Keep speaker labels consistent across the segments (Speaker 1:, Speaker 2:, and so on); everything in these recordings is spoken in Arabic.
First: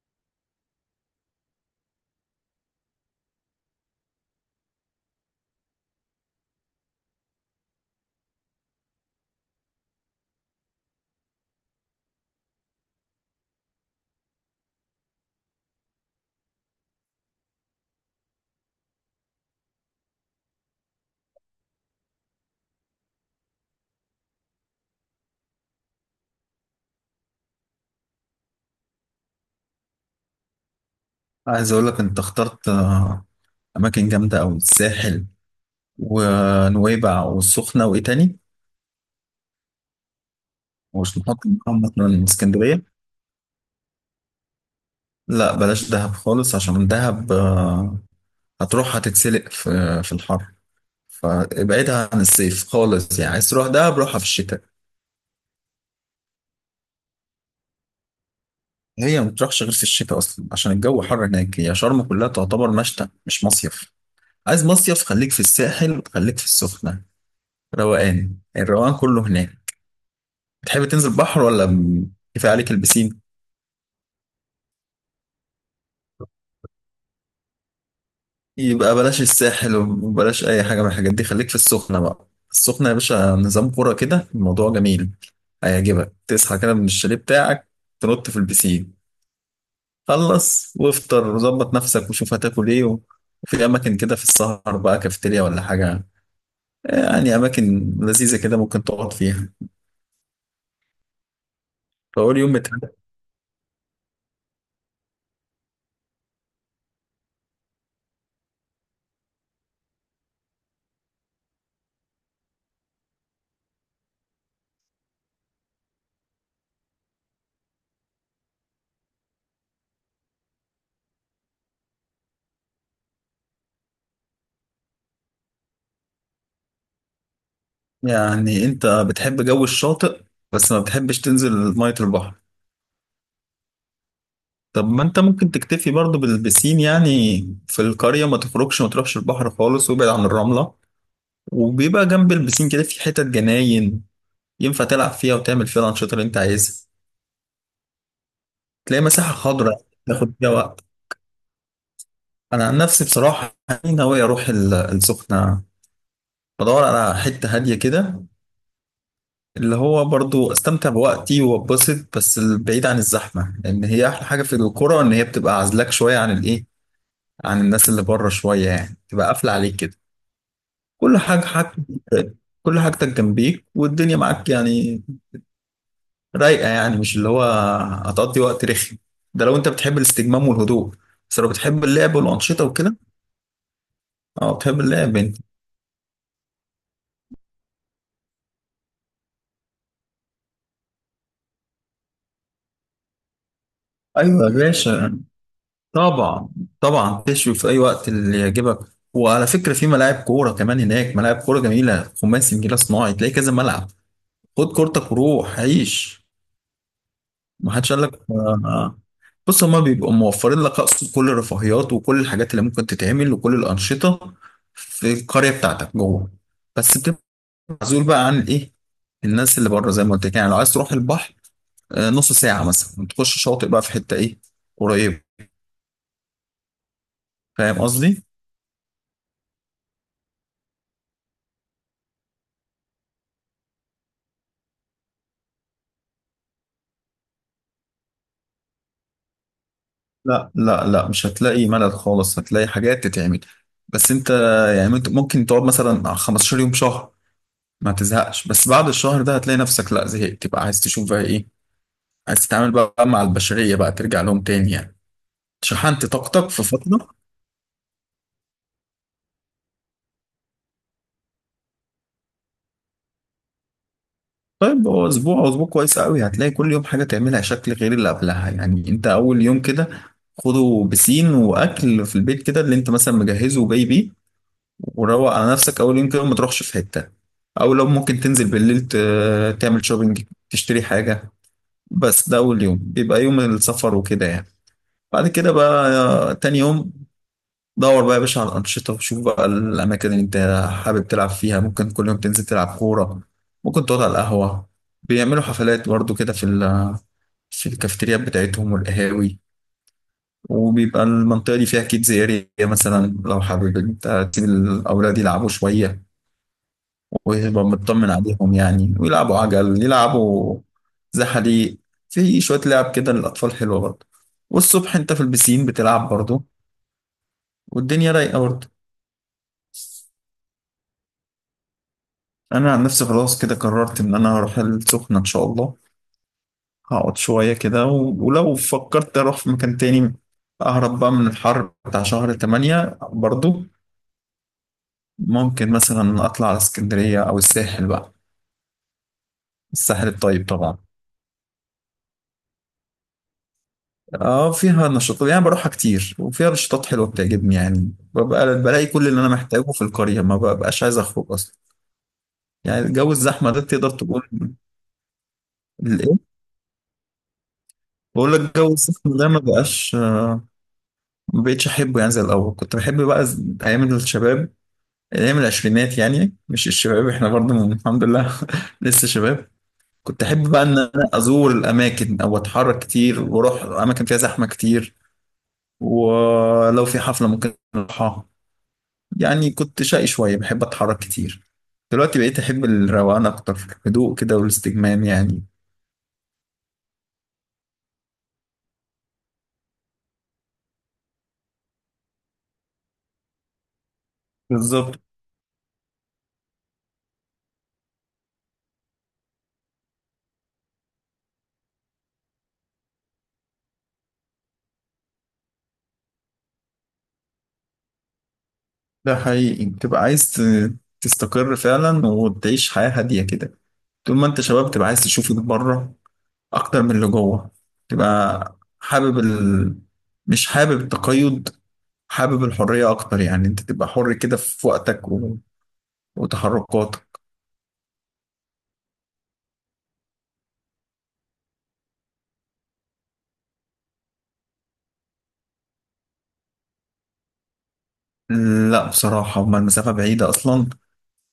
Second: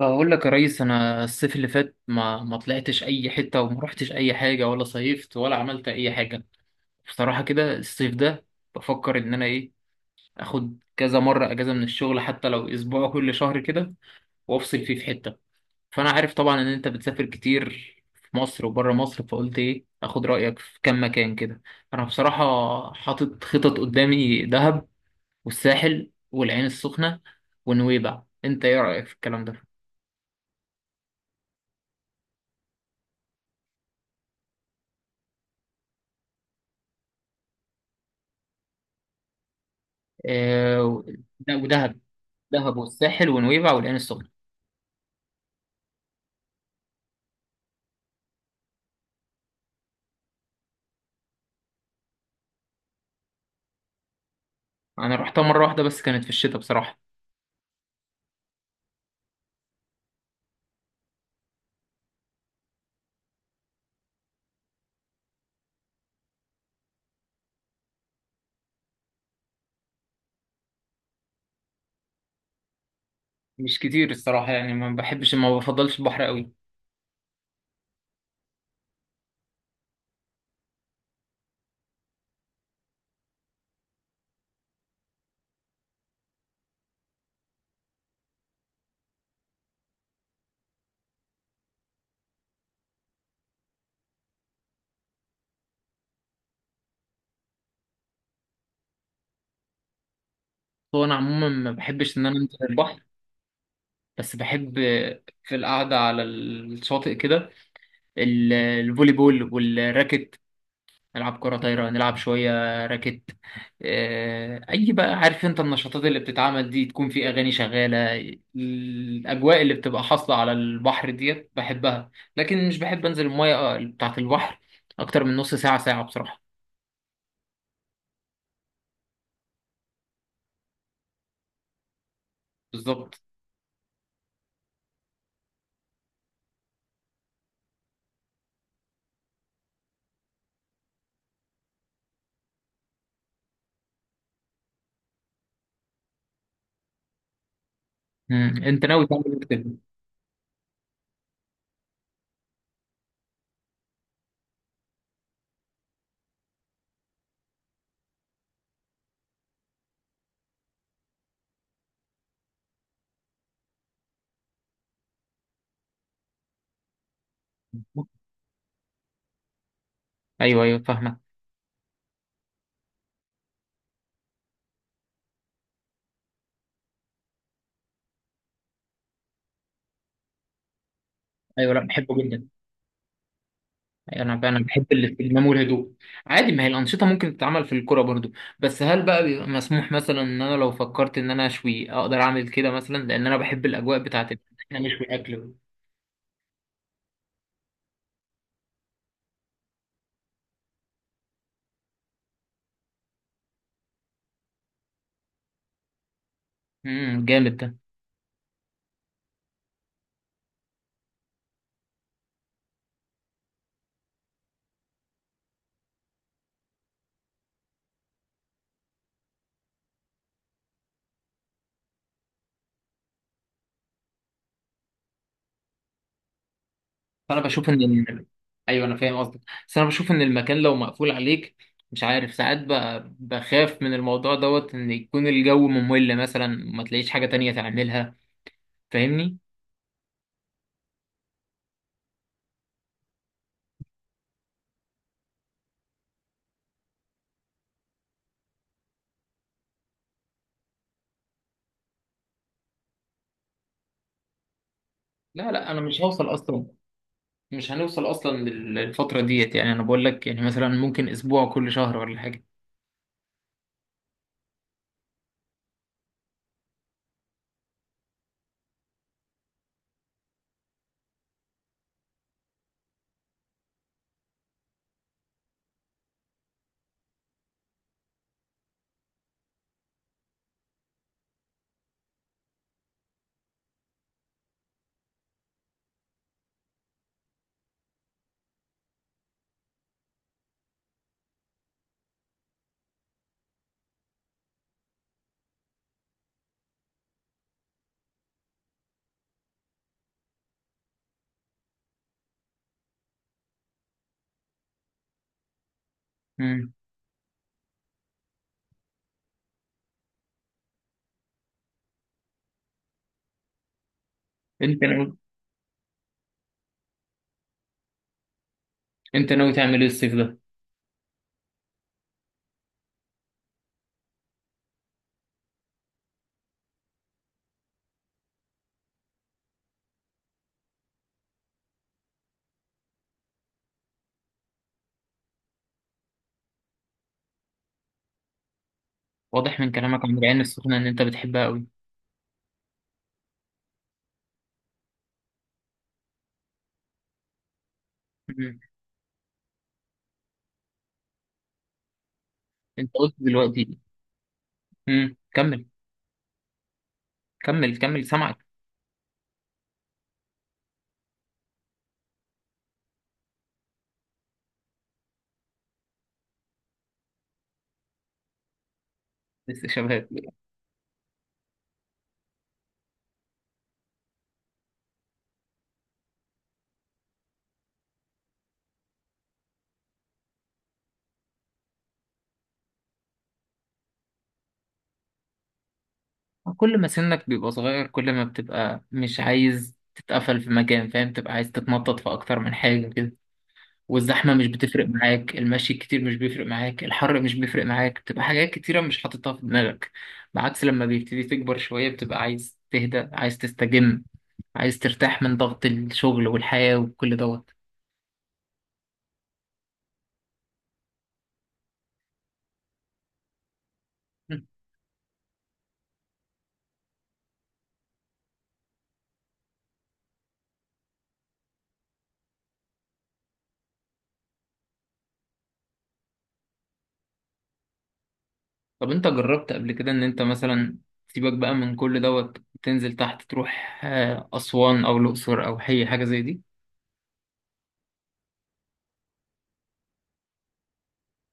Speaker 1: بقول لك يا ريس، انا الصيف اللي فات ما طلعتش اي حته، وما رحتش اي حاجه، ولا صيفت ولا عملت اي حاجه. بصراحه كده الصيف ده بفكر ان انا ايه اخد كذا مره اجازه من الشغل، حتى لو اسبوع كل شهر كده، وافصل فيه في حته. فانا عارف طبعا ان انت بتسافر كتير في مصر وبره مصر، فقلت ايه اخد رايك في كام مكان كده. انا بصراحه حاطط خطط قدامي، دهب والساحل والعين السخنه ونويبع، انت ايه رايك في الكلام ده؟
Speaker 2: عايز اقول لك انت اخترت اماكن جامده قوي. الساحل ونويبع والسخنه وايه تاني؟
Speaker 1: آه،
Speaker 2: ومش نحط
Speaker 1: ده
Speaker 2: معاهم
Speaker 1: ودهب.
Speaker 2: مثلا
Speaker 1: دهب
Speaker 2: اسكندريه؟
Speaker 1: والساحل ونويبع والعين السخنة.
Speaker 2: لا بلاش دهب خالص عشان دهب هتروح هتتسلق في الحر. فابعدها عن الصيف خالص، يعني عايز تروح دهب روحها في الشتاء.
Speaker 1: أنا رحتها مرة واحدة بس، كانت في الشتاء بصراحة.
Speaker 2: هي ما بتروحش غير في الشتاء اصلا عشان الجو حر هناك، هي شرم كلها تعتبر مشتى مش مصيف. عايز مصيف خليك في الساحل، خليك في السخنه. روقان، الروقان كله هناك. بتحب تنزل بحر ولا كفايه عليك البسين؟
Speaker 1: مش كتير الصراحة، يعني ما بحبش، ما بفضلش البحر قوي.
Speaker 2: يبقى بلاش الساحل وبلاش اي حاجه من الحاجات دي، خليك في السخنه بقى. السخنه يا باشا نظام كوره كده، الموضوع جميل، هيعجبك. تصحى كده من الشاليه بتاعك، تنط في البسين، خلص وافطر وظبط نفسك وشوف هتاكل ايه وفي اماكن كده في السهر بقى، كافيتيريا ولا حاجه، يعني اماكن لذيذه كده ممكن تقعد فيها.
Speaker 1: هو أنا عموما ما بحبش إن أنا
Speaker 2: فاول يوم
Speaker 1: أنزل
Speaker 2: بتاعك.
Speaker 1: البحر، بس بحب في القعدة على الشاطئ كده، الفولي بول والراكت، نلعب كرة طايرة، نلعب شوية راكت. آه، أي بقى عارف أنت، النشاطات اللي بتتعمل دي تكون في أغاني شغالة، الأجواء اللي بتبقى حاصلة على البحر ديت بحبها، لكن مش بحب أنزل المية آه، بتاعة البحر أكتر من نص ساعة ساعة بصراحة.
Speaker 2: يعني انت بتحب جو الشاطئ بس ما بتحبش تنزل ميه البحر.
Speaker 1: بالظبط.
Speaker 2: طب ما انت ممكن تكتفي برضو بالبسين يعني. في القرية ما تخرجش، ما تروحش البحر خالص، وابعد عن الرملة. وبيبقى جنب البسين كده في حتت جناين ينفع تلعب فيها وتعمل فيها الأنشطة اللي انت عايزها.
Speaker 1: مم. أنت
Speaker 2: تلاقي
Speaker 1: ناوي تعمل إيه
Speaker 2: مساحة
Speaker 1: في التلفزيون؟
Speaker 2: خضراء تاخد فيها وقت. أنا عن نفسي بصراحة يعني ناوي أروح السخنة. بدور على حتة هادية كده، اللي هو برضو أستمتع بوقتي وأتبسط بس بعيد عن الزحمة، لأن هي أحلى حاجة في القرى إن هي بتبقى عازلاك شوية عن الإيه، عن الناس اللي بره شوية، يعني تبقى قافلة عليك كده،
Speaker 1: أيوه، أيوه،
Speaker 2: كل
Speaker 1: فاهمك.
Speaker 2: حاجة حاجتك، كل حاجتك جنبيك والدنيا معاك يعني. رايقة يعني، مش اللي هو، هتقضي وقت رخي. ده لو انت بتحب الاستجمام والهدوء، بس لو
Speaker 1: أيوه، لا
Speaker 2: بتحب اللعب
Speaker 1: بحبه جدا.
Speaker 2: والأنشطة وكده.
Speaker 1: يعني انا بقى
Speaker 2: اه
Speaker 1: انا
Speaker 2: بتحب
Speaker 1: بحب
Speaker 2: اللعب انت.
Speaker 1: الاستجمام والهدوء. عادي، ما هي الانشطه ممكن تتعمل في الكوره برضو. بس هل بقى بيبقى مسموح مثلا ان انا لو فكرت ان انا اشوي اقدر اعمل كده مثلا، لان انا بحب الاجواء بتاعت ان
Speaker 2: ايوه يا
Speaker 1: احنا نشوي
Speaker 2: باشا،
Speaker 1: اكل.
Speaker 2: طبعا طبعا، تشوي في اي وقت اللي يعجبك. وعلى فكرة في ملاعب كورة كمان هناك، ملاعب كورة جميلة، خماسي نجيلة صناعي، تلاقي كذا ملعب. خد كورتك وروح عيش.
Speaker 1: جامد ده.
Speaker 2: ما حدش قال لك بص، هما بيبقوا موفرين لك، اقصد كل الرفاهيات وكل الحاجات اللي ممكن تتعمل وكل الانشطه في القريه بتاعتك جوه. بس بتبقى معزول بقى عن ايه، الناس اللي بره زي ما قلت لك. يعني لو عايز تروح البحر، نص ساعه مثلا تخش شاطئ بقى في حته ايه، قريب.
Speaker 1: فانا بشوف.
Speaker 2: فاهم قصدي.
Speaker 1: ايوه انا فاهم قصدك، بس انا بشوف ان المكان لو مقفول عليك، مش عارف ساعات بقى بخاف من الموضوع دوت ان يكون الجو ممل مثلا، ما تلاقيش حاجه تانية تعملها، فاهمني.
Speaker 2: لا لا لا، مش هتلاقي ملل خالص، هتلاقي حاجات تتعمل. بس انت يعني، ممكن تقعد مثلا 15 يوم، شهر، ما تزهقش. بس بعد الشهر ده هتلاقي نفسك، لا زهقت تبقى عايز تشوف بقى ايه، عايز تتعامل بقى مع البشرية بقى، ترجع لهم تاني يعني.
Speaker 1: لا لا، انا مش
Speaker 2: شحنت
Speaker 1: هوصل
Speaker 2: طاقتك في
Speaker 1: اصلا،
Speaker 2: فترة.
Speaker 1: مش هنوصل اصلا للفتره ديت، يعني انا بقول لك يعني مثلا ممكن اسبوع كل شهر ولا حاجه.
Speaker 2: طيب هو أسبوع أو أسبوع كويس قوي، هتلاقي كل يوم حاجة تعملها شكل غير اللي قبلها. يعني أنت أول يوم كده، خده بسين وأكل في البيت كده اللي أنت مثلا مجهزه وجاي بيه، وروق على نفسك أول يوم كده وما تروحش في حتة. أو لو ممكن تنزل بالليل تعمل شوبينج، تشتري حاجة، بس ده أول يوم بيبقى يوم السفر وكده يعني. بعد كده بقى تاني يوم، دور بقى يا باشا على الأنشطة، وشوف بقى الأماكن اللي أنت حابب تلعب فيها. ممكن كل يوم تنزل تلعب كورة، ممكن تقعد على القهوة. بيعملوا حفلات برضو كده في في الكافيتريات بتاعتهم والقهاوي. وبيبقى المنطقة دي فيها كيدز اريا مثلا، لو حابب انت تسيب الأولاد يلعبوا شوية
Speaker 1: امم
Speaker 2: ويبقى مطمن عليهم. يعني ويلعبوا عجل، يلعبوا زحاليق، في شوية لعب كده للأطفال حلوة برضو.
Speaker 1: انت
Speaker 2: والصبح انت
Speaker 1: ناوي
Speaker 2: في البسين بتلعب برضو، والدنيا رايقة برضو.
Speaker 1: انت ناوي تعمل ايه الصيف ده؟
Speaker 2: انا عن نفسي خلاص كده قررت ان انا هروح السخنه ان شاء الله. هقعد شويه كده ولو فكرت اروح في مكان تاني، اهرب بقى من الحر بتاع شهر 8 برضو، ممكن مثلا اطلع على اسكندريه او الساحل بقى.
Speaker 1: واضح من كلامك
Speaker 2: الساحل
Speaker 1: عن العين
Speaker 2: الطيب
Speaker 1: السخنه
Speaker 2: طبعا.
Speaker 1: ان انت بتحبها قوي.
Speaker 2: اه فيها نشاطات يعني، بروحها كتير وفيها نشاطات حلوه بتعجبني. يعني
Speaker 1: امم
Speaker 2: ببقى بلاقي كل اللي انا محتاجه في القريه، ما ببقاش عايز اخرج اصلا. يعني
Speaker 1: انت
Speaker 2: الجو
Speaker 1: قلت
Speaker 2: الزحمه ده
Speaker 1: دلوقتي.
Speaker 2: تقدر تقول.
Speaker 1: كمل،
Speaker 2: الايه.
Speaker 1: كمل، كمل،
Speaker 2: بقول
Speaker 1: سامعك.
Speaker 2: لك الجو الزحمه ده ما بقاش، ما بقتش احبه يعني زي الاول. كنت بحب بقى ايام الشباب، ايام العشرينات يعني. مش الشباب، احنا برضه الحمد لله لسه شباب.
Speaker 1: لسه شباب.
Speaker 2: كنت احب بقى ان انا ازور الاماكن او اتحرك كتير واروح اماكن فيها زحمه كتير، ولو في حفله ممكن اروحها. يعني كنت شقي شويه، بحب اتحرك كتير. دلوقتي بقيت احب الروقان اكتر، الهدوء كده والاستجمام يعني.
Speaker 1: كل ما سنك بيبقى صغير، كل ما بتبقى مش عايز تتقفل في مكان، فاهم، تبقى عايز تتنطط في اكتر من حاجه كده، والزحمة مش بتفرق
Speaker 2: بالظبط.
Speaker 1: معاك، المشي كتير مش بيفرق معاك، الحر مش بيفرق معاك، بتبقى حاجات كتيرة مش حاططها في دماغك. بعكس لما بيبتدي تكبر شوية، بتبقى عايز تهدى، عايز تستجم، عايز ترتاح من ضغط الشغل والحياة وكل دوت.
Speaker 2: ده حقيقي بتبقى عايز تستقر فعلا وتعيش حياه هاديه كده. طول ما انت
Speaker 1: مم.
Speaker 2: شباب تبقى عايز تشوف اللي بره اكتر من اللي جوه. تبقى حابب مش حابب التقيد، حابب الحرية اكتر. يعني انت تبقى حر كده في وقتك وتحركاتك.
Speaker 1: طب انت جربت قبل كده ان انت مثلا سيبك بقى من كل دوت، تنزل تحت تروح آه، أسوان أو الأقصر أو أي حاجة زي دي.
Speaker 2: لا بصراحة هما المسافة بعيدة اصلا،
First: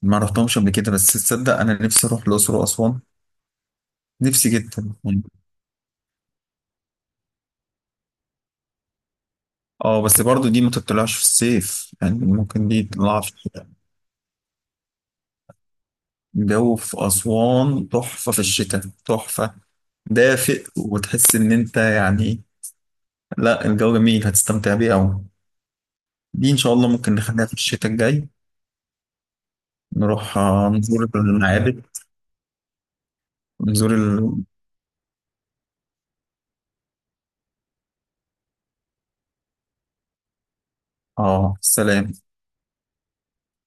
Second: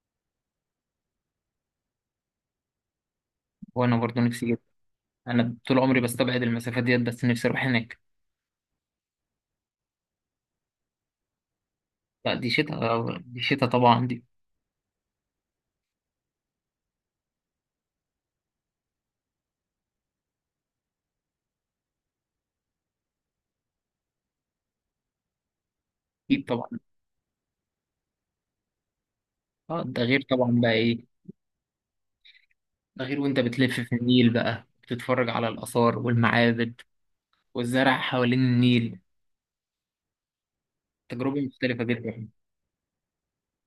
Speaker 2: ما رحتهمش قبل كده. بس تصدق انا نفسي اروح الاقصر واسوان.
Speaker 1: وأنا برضو نفسي
Speaker 2: نفسي
Speaker 1: جدا.
Speaker 2: جدا يعني.
Speaker 1: أنا طول عمري بستبعد المسافات ديت، بس نفسي أروح هناك.
Speaker 2: اه بس برضو دي ما تطلعش في الصيف، يعني
Speaker 1: لا دي
Speaker 2: ممكن دي
Speaker 1: شتاء،
Speaker 2: تطلع في
Speaker 1: دي
Speaker 2: الشتاء.
Speaker 1: شتاء طبعا دي.
Speaker 2: الجو في اسوان تحفة في الشتاء، تحفة. دافئ وتحس ان انت يعني، لا الجو جميل هتستمتع بيه أوي.
Speaker 1: أكيد
Speaker 2: دي إن
Speaker 1: طبعا.
Speaker 2: شاء الله ممكن نخليها في الشتاء الجاي.
Speaker 1: اه ده غير
Speaker 2: نروح
Speaker 1: طبعا بقى
Speaker 2: نزور
Speaker 1: ايه،
Speaker 2: المعابد،
Speaker 1: ده غير وانت بتلف
Speaker 2: نزور
Speaker 1: في
Speaker 2: ال...
Speaker 1: النيل بقى بتتفرج على الآثار والمعابد، والزرع حوالين النيل، تجربة
Speaker 2: آه
Speaker 1: مختلفة
Speaker 2: السلام.
Speaker 1: جدا.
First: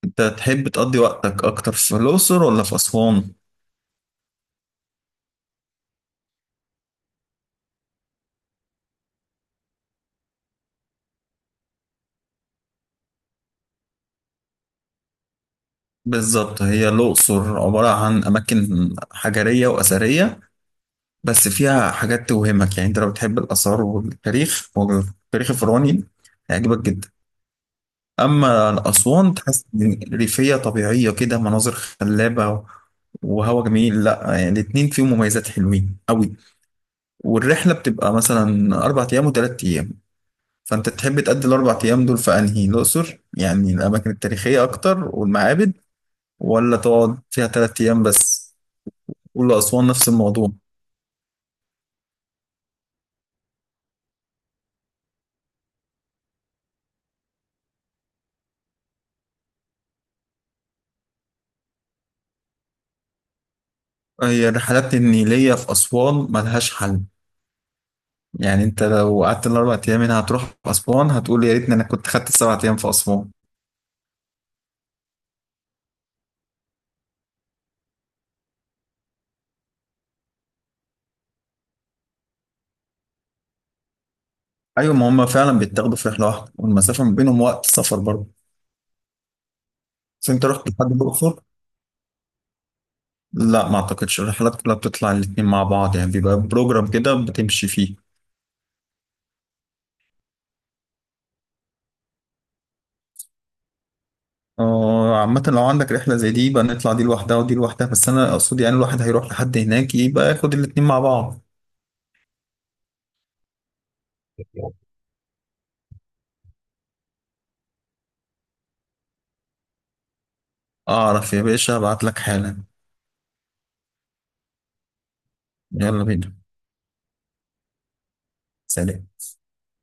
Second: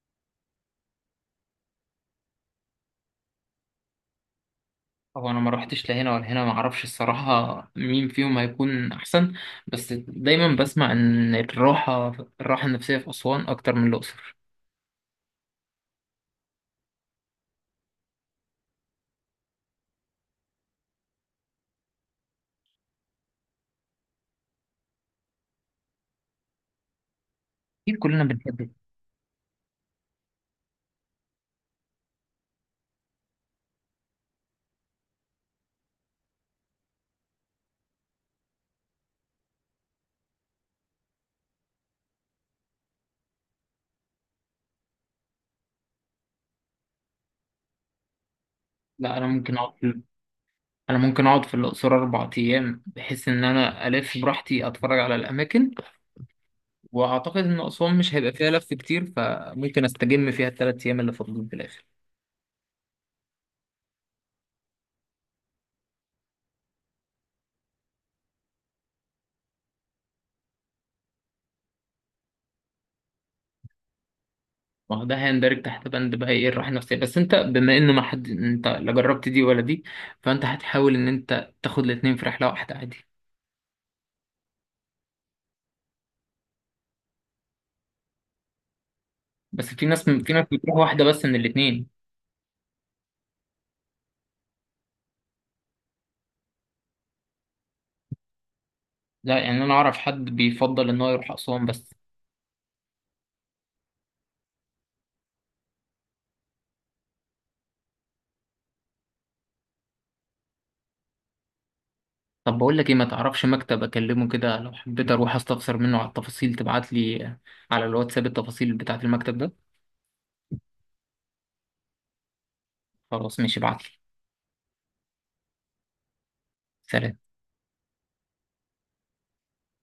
Speaker 2: أنت تحب تقضي وقتك أكتر في الأقصر ولا في أسوان؟
Speaker 1: هو انا ما روحتش لا هنا ولا هنا، ما اعرفش الصراحة مين فيهم هيكون احسن، بس دايما بسمع ان الراحة النفسية في أسوان اكتر من الأقصر.
Speaker 2: بالظبط، هي الأقصر عبارة عن أماكن حجرية وأثرية، بس فيها حاجات توهمك. يعني أنت لو بتحب الآثار والتاريخ والتاريخ الفرعوني هيعجبك جدا.
Speaker 1: اكيد كلنا بنحب.
Speaker 2: أما الأسوان تحس إن ريفية طبيعية كده، مناظر خلابة وهوا جميل. لا يعني الاتنين فيهم مميزات حلوين أوي. والرحلة بتبقى مثلا 4 أيام و3 أيام. فأنت تحب تقضي ال4 أيام دول في أنهي؟ الأقصر يعني الأماكن التاريخية أكتر والمعابد، ولا تقعد فيها 3 أيام بس،
Speaker 1: لا،
Speaker 2: والأسوان نفس الموضوع.
Speaker 1: انا ممكن اقعد في الأقصر 4 أيام، بحيث ان انا الف براحتي اتفرج على الاماكن، واعتقد ان اسوان مش هيبقى فيها لف كتير، فممكن استجم فيها الثلاث ايام اللي فاضلين في الاخر.
Speaker 2: هي الرحلات النيلية في أسوان ملهاش حل، يعني أنت لو قعدت ال4 أيام هنا هتروح أسوان هتقول يا ريتني أنا كنت خدت ال7 أيام في أسوان.
Speaker 1: ما هو ده هيندرج تحت بند بقى ايه الراحه النفسيه، بس انت بما انه ما حد، انت لا جربت دي ولا دي، فانت هتحاول ان انت تاخد الاثنين في رحله واحده عادي.
Speaker 2: أيوة، ما هما فعلا بيتاخدوا في رحلة واحدة، والمسافة ما بينهم وقت سفر برضه.
Speaker 1: بس في ناس
Speaker 2: بس
Speaker 1: في
Speaker 2: أنت
Speaker 1: ناس
Speaker 2: رحت
Speaker 1: بتروح
Speaker 2: لحد
Speaker 1: واحده بس من
Speaker 2: الأقصر.
Speaker 1: الاثنين.
Speaker 2: لا ما اعتقدش، الرحلات كلها بتطلع الاتنين مع بعض يعني، بيبقى بروجرام كده بتمشي فيه.
Speaker 1: لا يعني انا اعرف حد بيفضل ان هو يروح اسوان بس.
Speaker 2: عامة لو عندك رحلة زي دي يبقى نطلع دي لوحدها ودي لوحدها، بس أنا أقصد يعني الواحد هيروح لحد هناك يبقى ياخد الاتنين مع بعض.
Speaker 1: طب بقول لك ايه، ما تعرفش مكتب اكلمه كده لو حبيت اروح استفسر منه على التفاصيل، تبعت لي على الواتساب التفاصيل بتاعه المكتب ده؟
Speaker 2: أعرف يا باشا، أبعت لك حالا.
Speaker 1: خلاص ماشي، ابعت لي.
Speaker 2: يلا بينا.
Speaker 1: سلام.
Speaker 2: سلام.